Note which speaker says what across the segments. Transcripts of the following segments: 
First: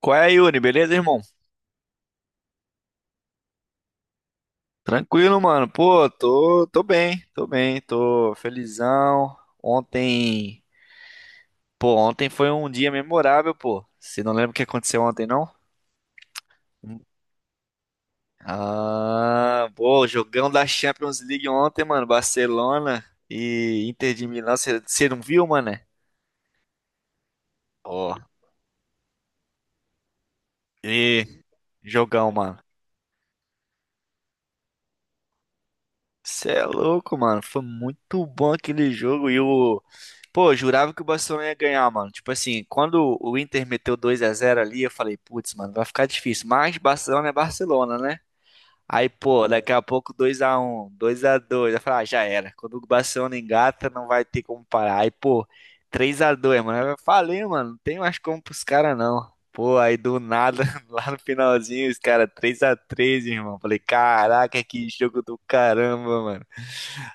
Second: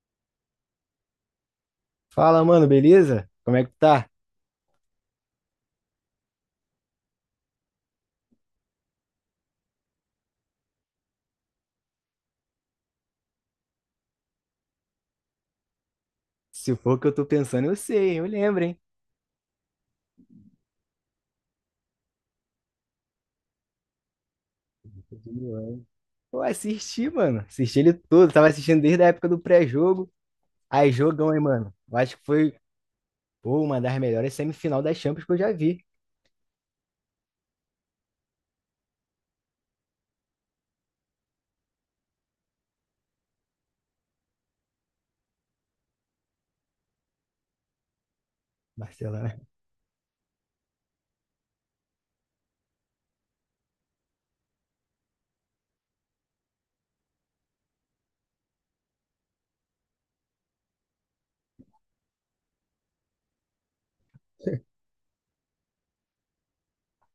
Speaker 1: Qual é, Yuri? Beleza, irmão?
Speaker 2: Fala, mano, beleza? Como é que tá?
Speaker 1: Tranquilo, mano. Pô, tô bem, tô bem, tô felizão. Ontem, pô, ontem foi um dia memorável, pô. Você não lembra o que aconteceu ontem, não?
Speaker 2: Se for o que eu tô pensando, eu sei, eu lembro, hein?
Speaker 1: Ah, pô, jogão da Champions League ontem, mano. Barcelona e Inter de Milão. Você não viu, mano?
Speaker 2: Eu assisti, mano. Assisti ele
Speaker 1: Ó,
Speaker 2: todo. Tava assistindo desde a época do pré-jogo. Aí,
Speaker 1: e
Speaker 2: jogão, hein, mano. Eu acho que
Speaker 1: jogão,
Speaker 2: foi,
Speaker 1: mano.
Speaker 2: pô, uma das melhores semifinal das Champions que eu já vi.
Speaker 1: Você é louco, mano. Foi muito bom aquele jogo e o pô, eu jurava que o Barcelona ia ganhar, mano. Tipo assim, quando o Inter meteu dois a zero ali, eu falei, putz, mano, vai ficar difícil. Mas Barcelona é Barcelona, né? Aí,
Speaker 2: Barcelona.
Speaker 1: pô, daqui a pouco dois a um, dois a dois, eu falei, ah, já era. Quando o Barcelona engata, não vai ter como parar. Aí, pô, três a dois, mano. Eu falei, mano, não tem mais como pros caras, não. Pô, aí do nada, lá no finalzinho, os caras três a três, irmão. Falei, caraca, que jogo do caramba, mano.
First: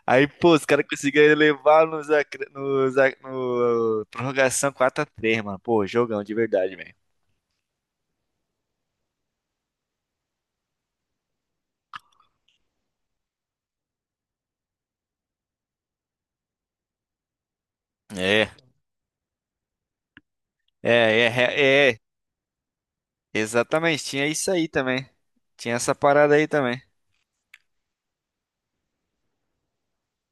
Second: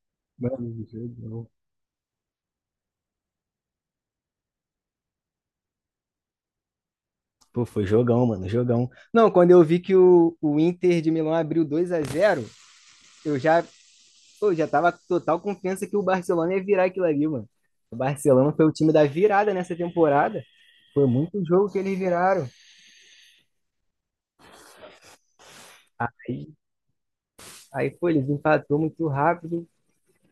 Speaker 1: Aí, pô, os
Speaker 2: Mano,
Speaker 1: caras conseguiram
Speaker 2: jogão.
Speaker 1: levar nos, acre- nos, ac- no prorrogação quatro a três, mano. Pô, jogão de verdade, velho.
Speaker 2: Pô, foi jogão, mano, jogão. Não, quando eu vi que o Inter de Milão abriu 2-0. eu já eu já tava com total confiança que o Barcelona ia virar aquilo ali, mano. O
Speaker 1: É,
Speaker 2: Barcelona foi o time da virada nessa temporada.
Speaker 1: é,
Speaker 2: Foi
Speaker 1: é,
Speaker 2: muito jogo que
Speaker 1: é, é,
Speaker 2: eles viraram.
Speaker 1: exatamente. Tinha isso aí também. Tinha essa parada aí
Speaker 2: Aí,
Speaker 1: também.
Speaker 2: aí, pô, eles empatou muito rápido,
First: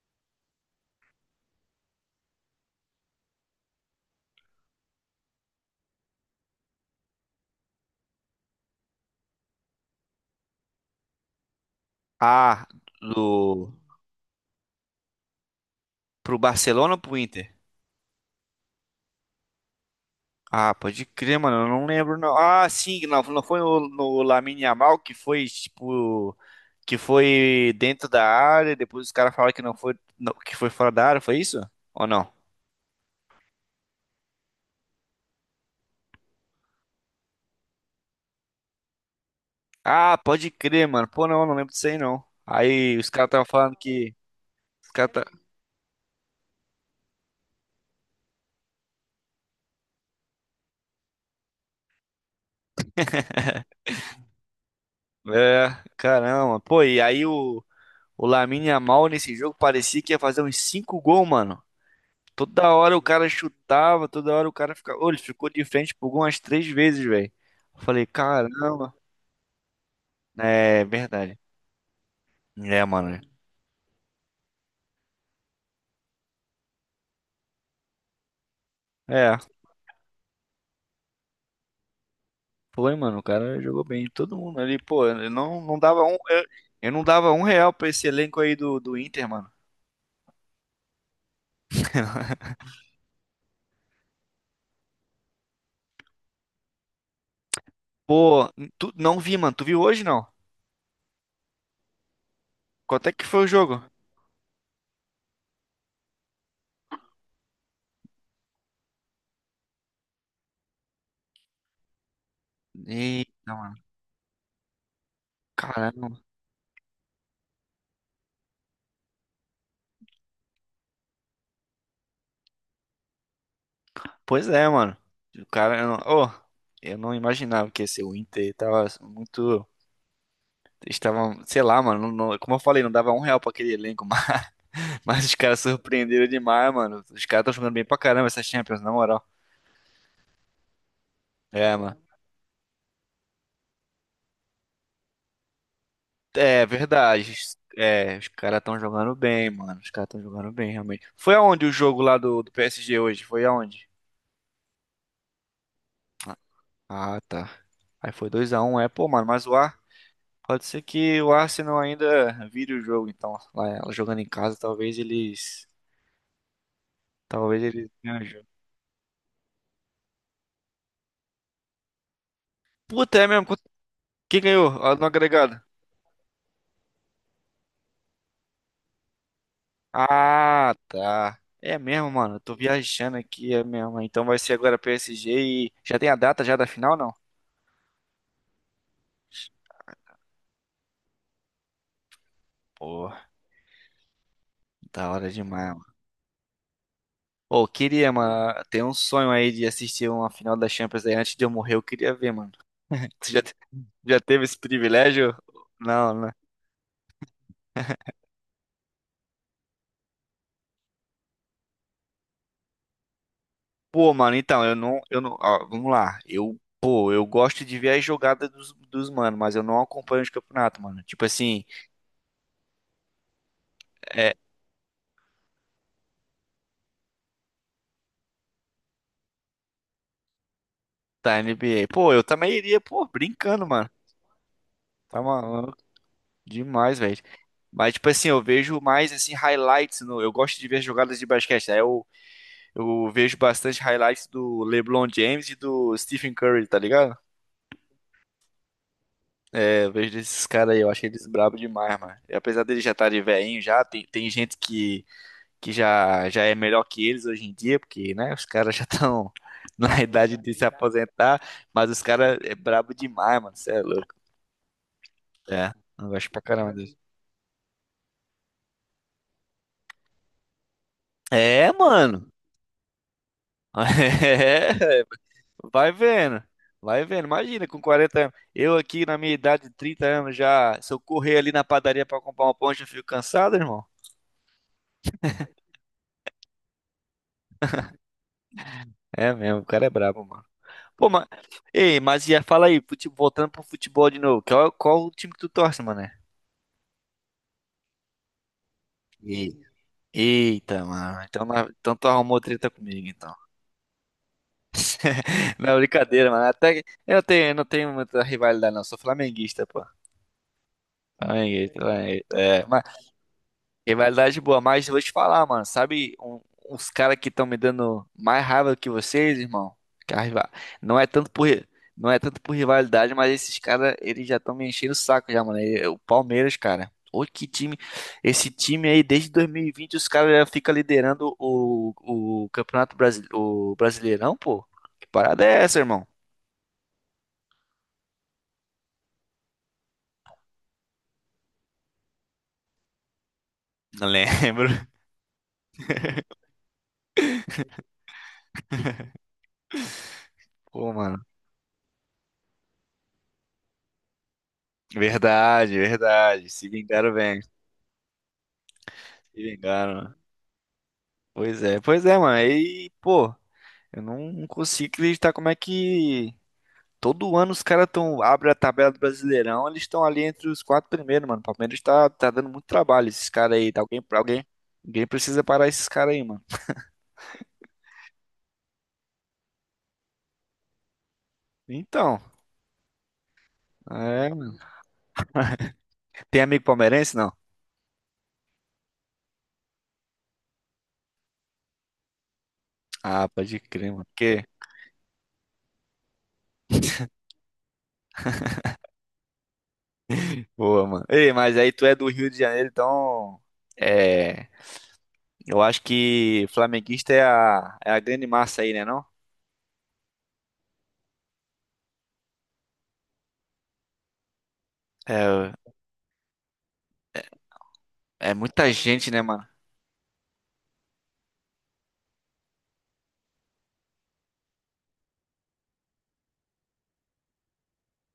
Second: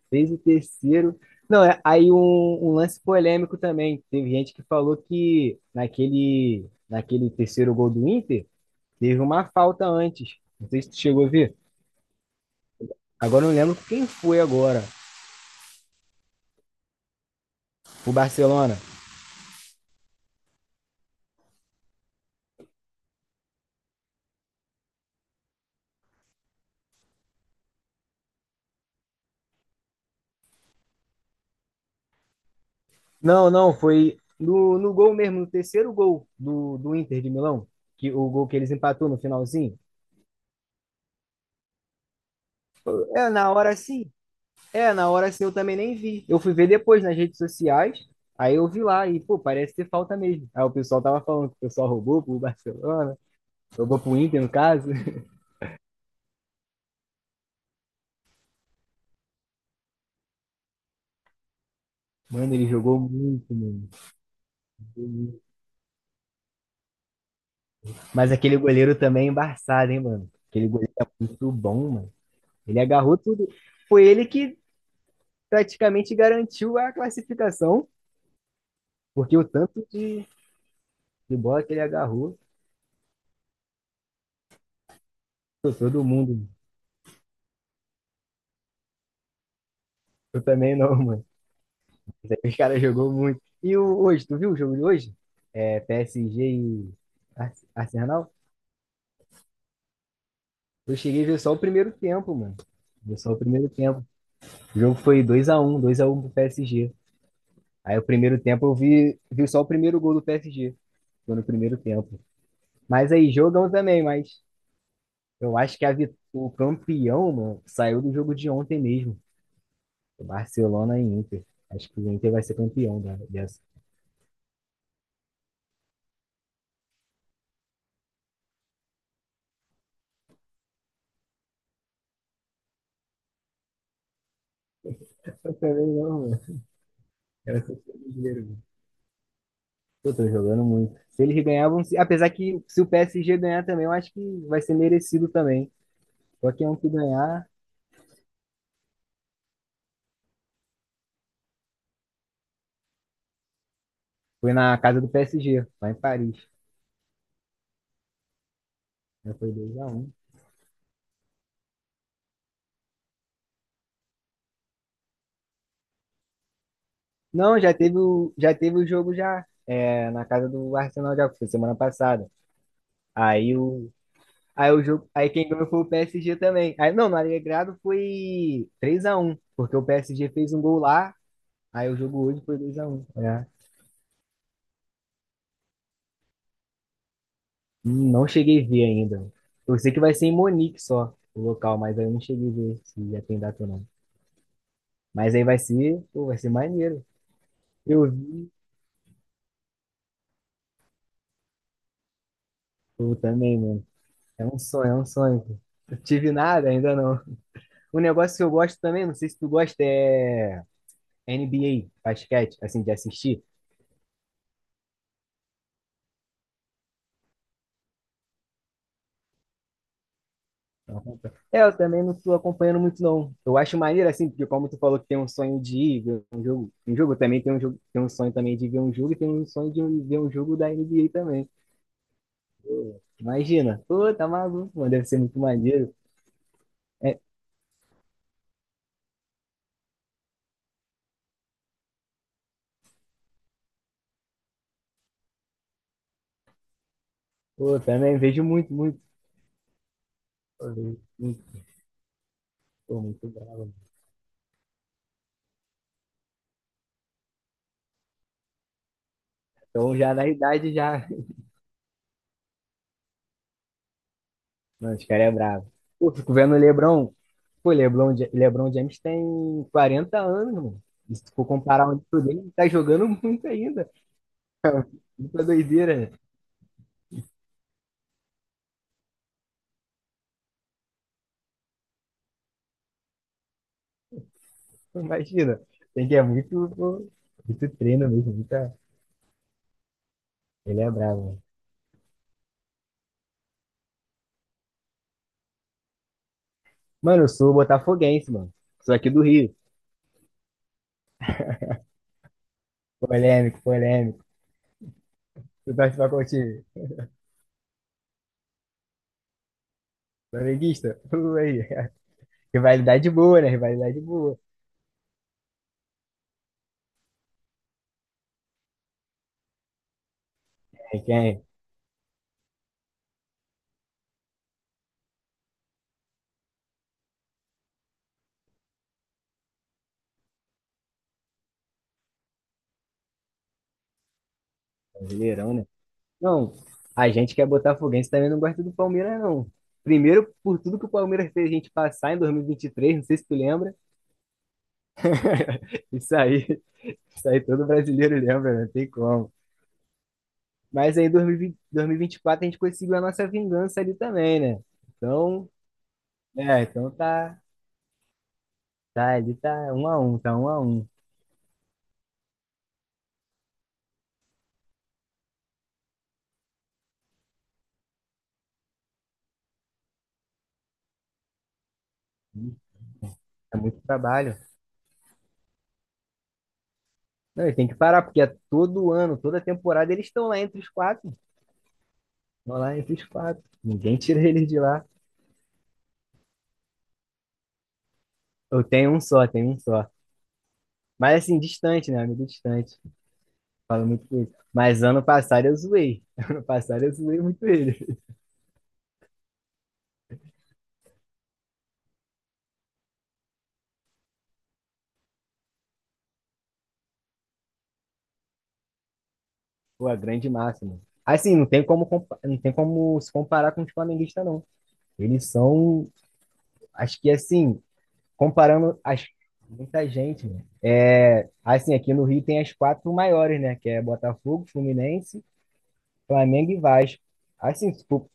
Speaker 2: fez o terceiro. Não, aí um lance polêmico também. Teve gente que falou que naquele terceiro gol do Inter, teve uma falta antes. Não sei se tu chegou a ver.
Speaker 1: Ah,
Speaker 2: Agora eu não
Speaker 1: do,
Speaker 2: lembro quem foi agora.
Speaker 1: pro Barcelona ou pro Inter?
Speaker 2: O Barcelona.
Speaker 1: Ah, pode crer, mano. Eu não lembro, não. Ah, sim, não, não foi no Lamine Yamal que foi, tipo, que foi dentro da área. Depois os caras falaram que não foi, não, que foi fora da área. Foi isso? Ou não?
Speaker 2: Não, não, foi no gol mesmo, no terceiro gol do Inter de Milão, que o gol que eles empatou no finalzinho.
Speaker 1: Ah, pode crer, mano. Pô, não, não lembro disso aí, não. Aí os caras
Speaker 2: É,
Speaker 1: estavam
Speaker 2: na
Speaker 1: falando
Speaker 2: hora sim.
Speaker 1: que. Os
Speaker 2: É, na
Speaker 1: caras
Speaker 2: hora
Speaker 1: tá...
Speaker 2: sim eu também nem vi. Eu fui ver depois nas redes sociais, aí eu vi lá e, pô, parece ter falta mesmo. Aí o pessoal tava falando que o pessoal roubou pro Barcelona, roubou pro Inter, no caso.
Speaker 1: É, caramba. Pô, e aí o Lamine Yamal nesse jogo parecia que ia fazer uns 5 gols, mano.
Speaker 2: Mano, ele
Speaker 1: Toda hora
Speaker 2: jogou
Speaker 1: o cara
Speaker 2: muito, mano.
Speaker 1: chutava, toda hora o cara ficava.
Speaker 2: Jogou
Speaker 1: Ô, ele
Speaker 2: muito.
Speaker 1: ficou de frente por gol umas três vezes, velho. Eu falei,
Speaker 2: Mas aquele
Speaker 1: caramba.
Speaker 2: goleiro também é embaçado, hein, mano? Aquele
Speaker 1: É,
Speaker 2: goleiro é
Speaker 1: verdade.
Speaker 2: muito bom, mano. Ele
Speaker 1: É,
Speaker 2: agarrou
Speaker 1: mano.
Speaker 2: tudo. Foi ele que praticamente garantiu a classificação. Porque
Speaker 1: É,
Speaker 2: o tanto de bola que ele agarrou,
Speaker 1: foi, mano. O cara jogou bem. Todo mundo ali, pô, eu não,
Speaker 2: pô,
Speaker 1: não dava
Speaker 2: todo
Speaker 1: um.
Speaker 2: mundo.
Speaker 1: Eu não dava um real pra esse elenco aí do Inter, mano.
Speaker 2: Eu também não, mano. Os caras jogou muito. Hoje, tu viu o jogo de hoje? É PSG e Arsenal?
Speaker 1: Pô, tu não vi, mano. Tu viu hoje, não?
Speaker 2: Eu cheguei a ver só o primeiro tempo, mano.
Speaker 1: Quanto é
Speaker 2: Vi
Speaker 1: que
Speaker 2: só o
Speaker 1: foi o
Speaker 2: primeiro
Speaker 1: jogo?
Speaker 2: tempo. O jogo foi 2-1 pro PSG. Aí o primeiro tempo eu vi só o primeiro gol do PSG. Foi no primeiro tempo. Mas aí,
Speaker 1: Eita,
Speaker 2: jogão
Speaker 1: mano.
Speaker 2: também, mas eu acho que
Speaker 1: Caramba.
Speaker 2: o campeão, mano, saiu do jogo de ontem mesmo. Barcelona e Inter. Acho que o Inter vai ser campeão dessa.
Speaker 1: Pois é, mano. O cara, eu não, oh, eu não imaginava que ia ser o Inter. Tava muito. Estava, sei lá, mano. Como eu falei, não dava um real pra aquele elenco, mas os
Speaker 2: Eu
Speaker 1: caras
Speaker 2: também não,
Speaker 1: surpreenderam
Speaker 2: mano.
Speaker 1: demais, mano. Os caras estão
Speaker 2: Quero
Speaker 1: jogando
Speaker 2: ser
Speaker 1: bem pra caramba
Speaker 2: brasileiro,
Speaker 1: essa
Speaker 2: mano.
Speaker 1: Champions, na moral.
Speaker 2: Pô, tô jogando muito. Se eles
Speaker 1: É,
Speaker 2: ganhavam,
Speaker 1: mano.
Speaker 2: apesar que se o PSG ganhar também, eu acho que vai ser merecido também.
Speaker 1: É
Speaker 2: Qualquer um que
Speaker 1: verdade.
Speaker 2: ganhar.
Speaker 1: É, os caras estão jogando bem, mano. Os caras estão jogando bem, realmente. Foi aonde o jogo lá do PSG hoje? Foi aonde?
Speaker 2: Foi na casa do PSG, lá em Paris.
Speaker 1: Ah, tá. Aí foi dois a um, é. Pô, mano,
Speaker 2: Já
Speaker 1: mas
Speaker 2: foi
Speaker 1: o
Speaker 2: dois
Speaker 1: Ar.
Speaker 2: a um.
Speaker 1: Pode ser que o Arsenal ainda vire o jogo, então. Lá, jogando em casa, talvez eles.
Speaker 2: Não,
Speaker 1: Talvez eles ganhem o jogo.
Speaker 2: já teve o jogo já na casa do Arsenal já foi semana passada.
Speaker 1: Puta, é mesmo?
Speaker 2: Aí o
Speaker 1: Quem ganhou?
Speaker 2: Aí o
Speaker 1: Ah, no
Speaker 2: jogo, aí quem
Speaker 1: agregado?
Speaker 2: ganhou foi o PSG também. Aí não, no Alegrado foi 3-1, porque o PSG fez um
Speaker 1: Ah,
Speaker 2: gol lá.
Speaker 1: tá. É
Speaker 2: Aí o
Speaker 1: mesmo,
Speaker 2: jogo
Speaker 1: mano. Eu
Speaker 2: hoje
Speaker 1: tô
Speaker 2: foi 2-1.
Speaker 1: viajando
Speaker 2: É.
Speaker 1: aqui, é mesmo. Então vai ser agora PSG e. Já tem a data já da final, não?
Speaker 2: Não cheguei a ver ainda. Eu sei que vai ser em Monique só, o local, mas aí eu não cheguei a ver
Speaker 1: Pô,
Speaker 2: se já tem data ou não.
Speaker 1: da hora
Speaker 2: Mas aí vai
Speaker 1: demais, mano.
Speaker 2: ser, pô, vai ser maneiro.
Speaker 1: Pô,
Speaker 2: Eu
Speaker 1: queria,
Speaker 2: vi,
Speaker 1: mano. Tem um sonho aí de assistir uma final da Champions aí antes de eu morrer. Eu queria ver, mano.
Speaker 2: pô,
Speaker 1: Você já,
Speaker 2: também, mano.
Speaker 1: já teve
Speaker 2: É
Speaker 1: esse
Speaker 2: um sonho, é um
Speaker 1: privilégio?
Speaker 2: sonho. Pô. Eu
Speaker 1: Não,
Speaker 2: tive
Speaker 1: né?
Speaker 2: nada, ainda não. Um negócio que eu gosto também, não sei se tu gosta, é NBA, basquete, assim, de assistir.
Speaker 1: Pô, mano, então, eu não, ó, vamos lá. Eu, pô, eu gosto de ver as jogadas dos mano, mas eu não acompanho os campeonatos, mano. Tipo
Speaker 2: É,
Speaker 1: assim,
Speaker 2: eu também não tô acompanhando muito, não. Eu acho maneiro, assim,
Speaker 1: é,
Speaker 2: porque como tu falou que tem um sonho de ir ver um jogo também tem um jogo, tem um sonho também de ver um jogo e tem um sonho de ver um jogo da NBA
Speaker 1: da
Speaker 2: também.
Speaker 1: NBA. Pô, eu também iria,
Speaker 2: Pô,
Speaker 1: pô, brincando,
Speaker 2: imagina.
Speaker 1: mano.
Speaker 2: Pô, tá maluco, mano. Deve ser
Speaker 1: Tá
Speaker 2: muito
Speaker 1: maluco
Speaker 2: maneiro.
Speaker 1: demais, velho.
Speaker 2: É,
Speaker 1: Mas, tipo assim, eu vejo mais, assim, highlights. No, eu gosto de ver jogadas de basquete, né? Eu vejo bastante highlights do LeBron James e do Stephen Curry, tá ligado?
Speaker 2: pô, também vejo muito, muito.
Speaker 1: É, eu vejo desses
Speaker 2: Pô,
Speaker 1: caras aí, eu
Speaker 2: vejo
Speaker 1: acho eles brabo
Speaker 2: muito,
Speaker 1: demais, mano. E apesar deles já
Speaker 2: pô,
Speaker 1: estarem
Speaker 2: muito
Speaker 1: velhinhos
Speaker 2: bravo.
Speaker 1: já, tem gente que já, já é melhor que eles hoje em dia, porque, né, os caras já estão
Speaker 2: Então
Speaker 1: na
Speaker 2: já na
Speaker 1: idade de se
Speaker 2: idade já.
Speaker 1: aposentar, mas os caras é brabo demais, mano, você é louco.
Speaker 2: Mano, os caras é
Speaker 1: É,
Speaker 2: bravo.
Speaker 1: eu
Speaker 2: Pô,
Speaker 1: gosto
Speaker 2: fico
Speaker 1: pra
Speaker 2: vendo o
Speaker 1: caramba deles.
Speaker 2: LeBron. Pô, LeBron, LeBron James tem 40 anos, mano. E se tu for
Speaker 1: É,
Speaker 2: comparar onde tu
Speaker 1: mano.
Speaker 2: dele, ele tá jogando muito ainda.
Speaker 1: É,
Speaker 2: Muita doideira,
Speaker 1: vai
Speaker 2: né?
Speaker 1: vendo. Vai vendo. Imagina, com 40 anos. Eu aqui na minha idade de 30 anos já, se eu correr ali na padaria pra comprar uma ponte, eu fico cansado, irmão.
Speaker 2: Imagina. Tem que é muito, pô, muito treino mesmo, muita...
Speaker 1: É mesmo, o cara é brabo, mano.
Speaker 2: Ele é
Speaker 1: Pô,
Speaker 2: bravo,
Speaker 1: mas.
Speaker 2: mano.
Speaker 1: Ei, mas ia, fala aí, voltando pro futebol de novo. Qual, qual o time que tu torce, mané?
Speaker 2: Mano, eu sou botafoguense, mano. Sou aqui do Rio.
Speaker 1: E eita, mano. Então, então tu arrumou treta comigo, então.
Speaker 2: Polêmico, polêmico. Tu
Speaker 1: Não,
Speaker 2: torce pra qual
Speaker 1: brincadeira, mano.
Speaker 2: time?
Speaker 1: Até que eu tenho, eu não tenho muita rivalidade, não. Sou flamenguista, pô.
Speaker 2: Flamenguista? Pô, aí.
Speaker 1: Flamenguista, flamenguista. É, mas
Speaker 2: Rivalidade boa, né? Rivalidade boa.
Speaker 1: rivalidade boa, mas eu vou te falar, mano. Sabe uns caras que estão me dando mais raiva do que vocês, irmão? Que a riva- Não
Speaker 2: É
Speaker 1: é
Speaker 2: quem?
Speaker 1: tanto
Speaker 2: É?
Speaker 1: por, não é tanto por rivalidade, mas esses caras, eles já estão me enchendo o saco já, mano. E- O Palmeiras, cara. Ô, que time. Esse time aí, desde 2020, os caras já ficam liderando o Campeonato Brasi... o Brasileirão, pô. Que parada
Speaker 2: Brasileirão,
Speaker 1: é
Speaker 2: né?
Speaker 1: essa, irmão?
Speaker 2: Não, a gente que é botafoguense também não gosta do Palmeiras, não. Primeiro, por tudo que o Palmeiras fez a gente passar em 2023, não sei se tu lembra.
Speaker 1: Não lembro.
Speaker 2: Isso aí, isso aí todo brasileiro lembra, não tem como.
Speaker 1: Pô,
Speaker 2: Mas aí,
Speaker 1: mano.
Speaker 2: 2024 a gente conseguiu a nossa vingança ali também, né? Então,
Speaker 1: Verdade, verdade.
Speaker 2: é,
Speaker 1: Se
Speaker 2: então
Speaker 1: vingaram,
Speaker 2: tá,
Speaker 1: bem.
Speaker 2: tá ali,
Speaker 1: Se
Speaker 2: tá um a
Speaker 1: vingaram.
Speaker 2: um, tá 1-1.
Speaker 1: Pois é, mano. E, pô, eu não consigo acreditar como é que todo ano os caras tão abrem a tabela do Brasileirão, eles estão ali entre os quatro primeiros, mano. O Palmeiras tá dando muito trabalho, esses caras
Speaker 2: É
Speaker 1: aí.
Speaker 2: muito trabalho.
Speaker 1: Ninguém precisa parar esses caras aí, mano.
Speaker 2: Não, e tem que parar, porque é todo ano, toda temporada, eles estão lá entre os quatro.
Speaker 1: Então,
Speaker 2: Estão lá entre os quatro. Ninguém tira
Speaker 1: é,
Speaker 2: eles
Speaker 1: mano.
Speaker 2: de lá.
Speaker 1: Tem amigo palmeirense, não?
Speaker 2: Eu tenho um só, tenho um só. Mas assim, distante, né? Amigo distante.
Speaker 1: Ah, pode
Speaker 2: Falo
Speaker 1: crer, mano.
Speaker 2: muito com ele.
Speaker 1: Que
Speaker 2: Mas ano passado eu zoei. Ano passado eu zoei muito ele.
Speaker 1: boa, mano. Ei, mas aí tu é do Rio de Janeiro, então, é, eu acho que flamenguista é é a grande massa aí, né, não?
Speaker 2: Pô, a grande máxima. Assim, não tem como, não tem como se comparar com os flamenguistas, não. Eles
Speaker 1: É,
Speaker 2: são, acho que assim,
Speaker 1: é muita
Speaker 2: comparando as
Speaker 1: gente, né, mano?
Speaker 2: muita gente, né? É, assim, aqui no Rio tem as quatro maiores, né? Que é Botafogo, Fluminense, Flamengo e Vasco. Assim, se for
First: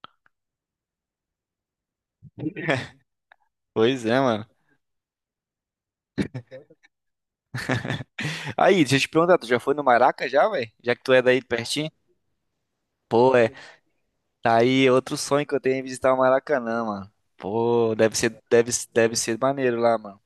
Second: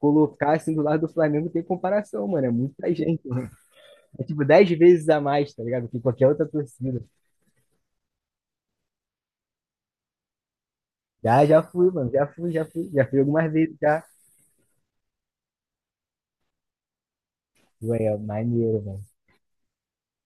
Speaker 2: colocar assim do lado do Flamengo, tem comparação, mano. É muita gente, né?
Speaker 1: Pois é,
Speaker 2: É tipo
Speaker 1: mano.
Speaker 2: 10 vezes a mais, tá ligado? Que qualquer outra torcida.
Speaker 1: Aí, deixa eu te perguntar, tu já foi no Maraca já, velho? Já que tu é daí
Speaker 2: Já,
Speaker 1: de
Speaker 2: já
Speaker 1: pertinho?
Speaker 2: fui, mano. Já fui, já fui. Já fui
Speaker 1: Pô, é.
Speaker 2: algumas vezes já.
Speaker 1: Tá aí outro sonho que eu tenho é visitar o Maracanã, mano. Pô,
Speaker 2: Ué,
Speaker 1: deve
Speaker 2: é
Speaker 1: ser, deve,
Speaker 2: maneiro, mano.
Speaker 1: deve ser maneiro lá, mano.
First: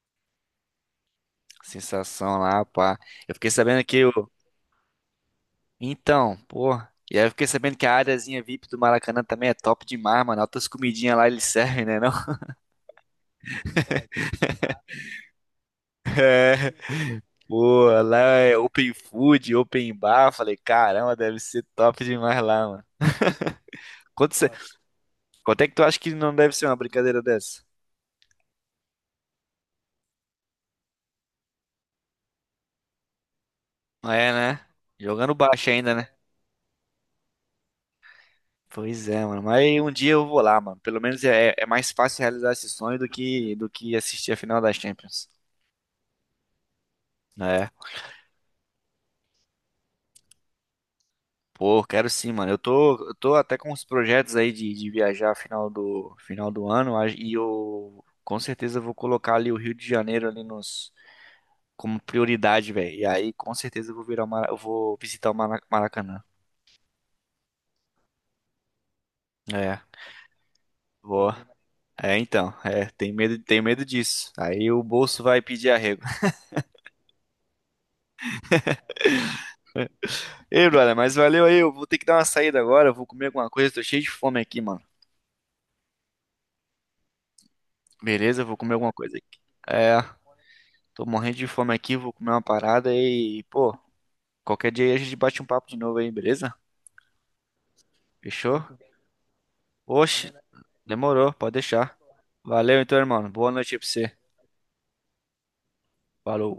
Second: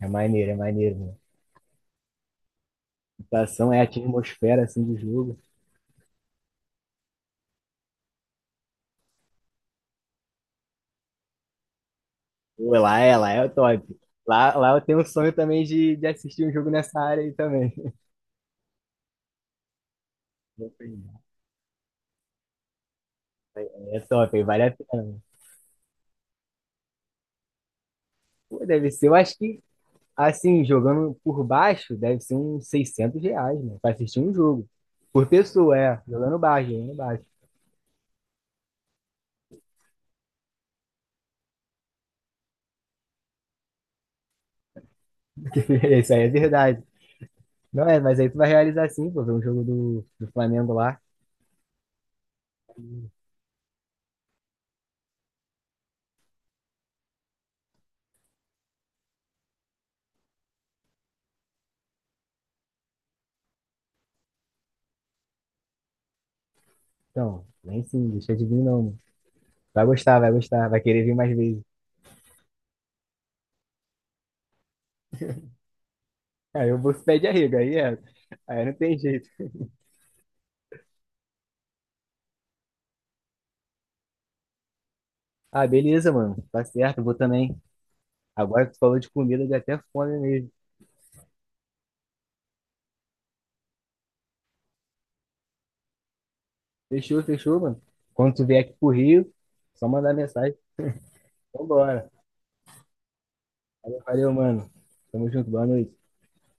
Speaker 2: É maneiro, mano.
Speaker 1: Sensação lá, pá.
Speaker 2: A
Speaker 1: Eu fiquei
Speaker 2: situação é
Speaker 1: sabendo
Speaker 2: a
Speaker 1: que o.
Speaker 2: atmosfera, assim, do jogo.
Speaker 1: Então, pô. E aí eu fiquei sabendo que a áreazinha VIP do Maracanã também é top demais, mano. Altas comidinhas lá eles servem, né, não?
Speaker 2: Pô, lá é o top. Lá eu tenho um sonho também de assistir um jogo
Speaker 1: É.
Speaker 2: nessa área aí também.
Speaker 1: Pô, lá é open food, open bar. Falei,
Speaker 2: Vou
Speaker 1: caramba,
Speaker 2: pegar.
Speaker 1: deve ser top demais lá, mano.
Speaker 2: É
Speaker 1: Quanto,
Speaker 2: top, aí
Speaker 1: cê-
Speaker 2: vale a pena.
Speaker 1: Quanto é que tu acha que não deve ser uma brincadeira dessa?
Speaker 2: Pô, deve ser, eu acho que, assim, jogando por baixo, deve ser uns R$ 600, né? Pra assistir
Speaker 1: É,
Speaker 2: um
Speaker 1: né?
Speaker 2: jogo. Por
Speaker 1: Jogando baixo
Speaker 2: pessoa,
Speaker 1: ainda,
Speaker 2: é.
Speaker 1: né?
Speaker 2: Jogando baixo, jogando baixo.
Speaker 1: Pois é, mano. Mas um dia eu vou lá, mano. Pelo menos é, é mais fácil realizar esse sonho do que assistir a final das Champions.
Speaker 2: Isso aí é verdade.
Speaker 1: É.
Speaker 2: Não é, mas aí tu vai realizar sim, pô, ver um jogo do Flamengo lá.
Speaker 1: Pô, quero sim, mano. Eu tô até com uns projetos aí de viajar final do ano. E eu com certeza vou colocar ali o Rio de Janeiro ali nos, como prioridade, velho. E aí com certeza eu vou eu vou Maracanã.
Speaker 2: Então, vem sim, deixa de vir não, mano.
Speaker 1: É.
Speaker 2: Vai gostar, vai gostar, vai querer vir
Speaker 1: Vou.
Speaker 2: mais vezes.
Speaker 1: É, então. É, tem medo disso. Aí o bolso vai pedir arrego.
Speaker 2: Aí eu vou se pé arrego, aí é. Aí não tem jeito.
Speaker 1: Ei, brother, mas valeu aí. Eu vou ter que dar uma saída agora. Eu vou comer alguma coisa. Tô cheio de fome aqui, mano.
Speaker 2: Ah, beleza, mano. Tá certo, eu vou também.
Speaker 1: Beleza, eu vou
Speaker 2: Agora que
Speaker 1: comer
Speaker 2: tu
Speaker 1: alguma
Speaker 2: falou de
Speaker 1: coisa aqui.
Speaker 2: comida, deu até
Speaker 1: É,
Speaker 2: fome mesmo.
Speaker 1: tô morrendo de fome aqui. Vou comer uma parada e, pô, qualquer dia aí a gente bate um papo de novo aí, beleza?
Speaker 2: Fechou, fechou, mano. Quando tu vier
Speaker 1: Fechou?
Speaker 2: aqui pro Rio, só mandar
Speaker 1: Oxe,
Speaker 2: mensagem.
Speaker 1: demorou. Pode deixar.
Speaker 2: Vambora.
Speaker 1: Valeu então, irmão. Boa noite aí pra
Speaker 2: Valeu,
Speaker 1: você.
Speaker 2: valeu, mano. Tamo junto, boa noite.
Speaker 1: Falou.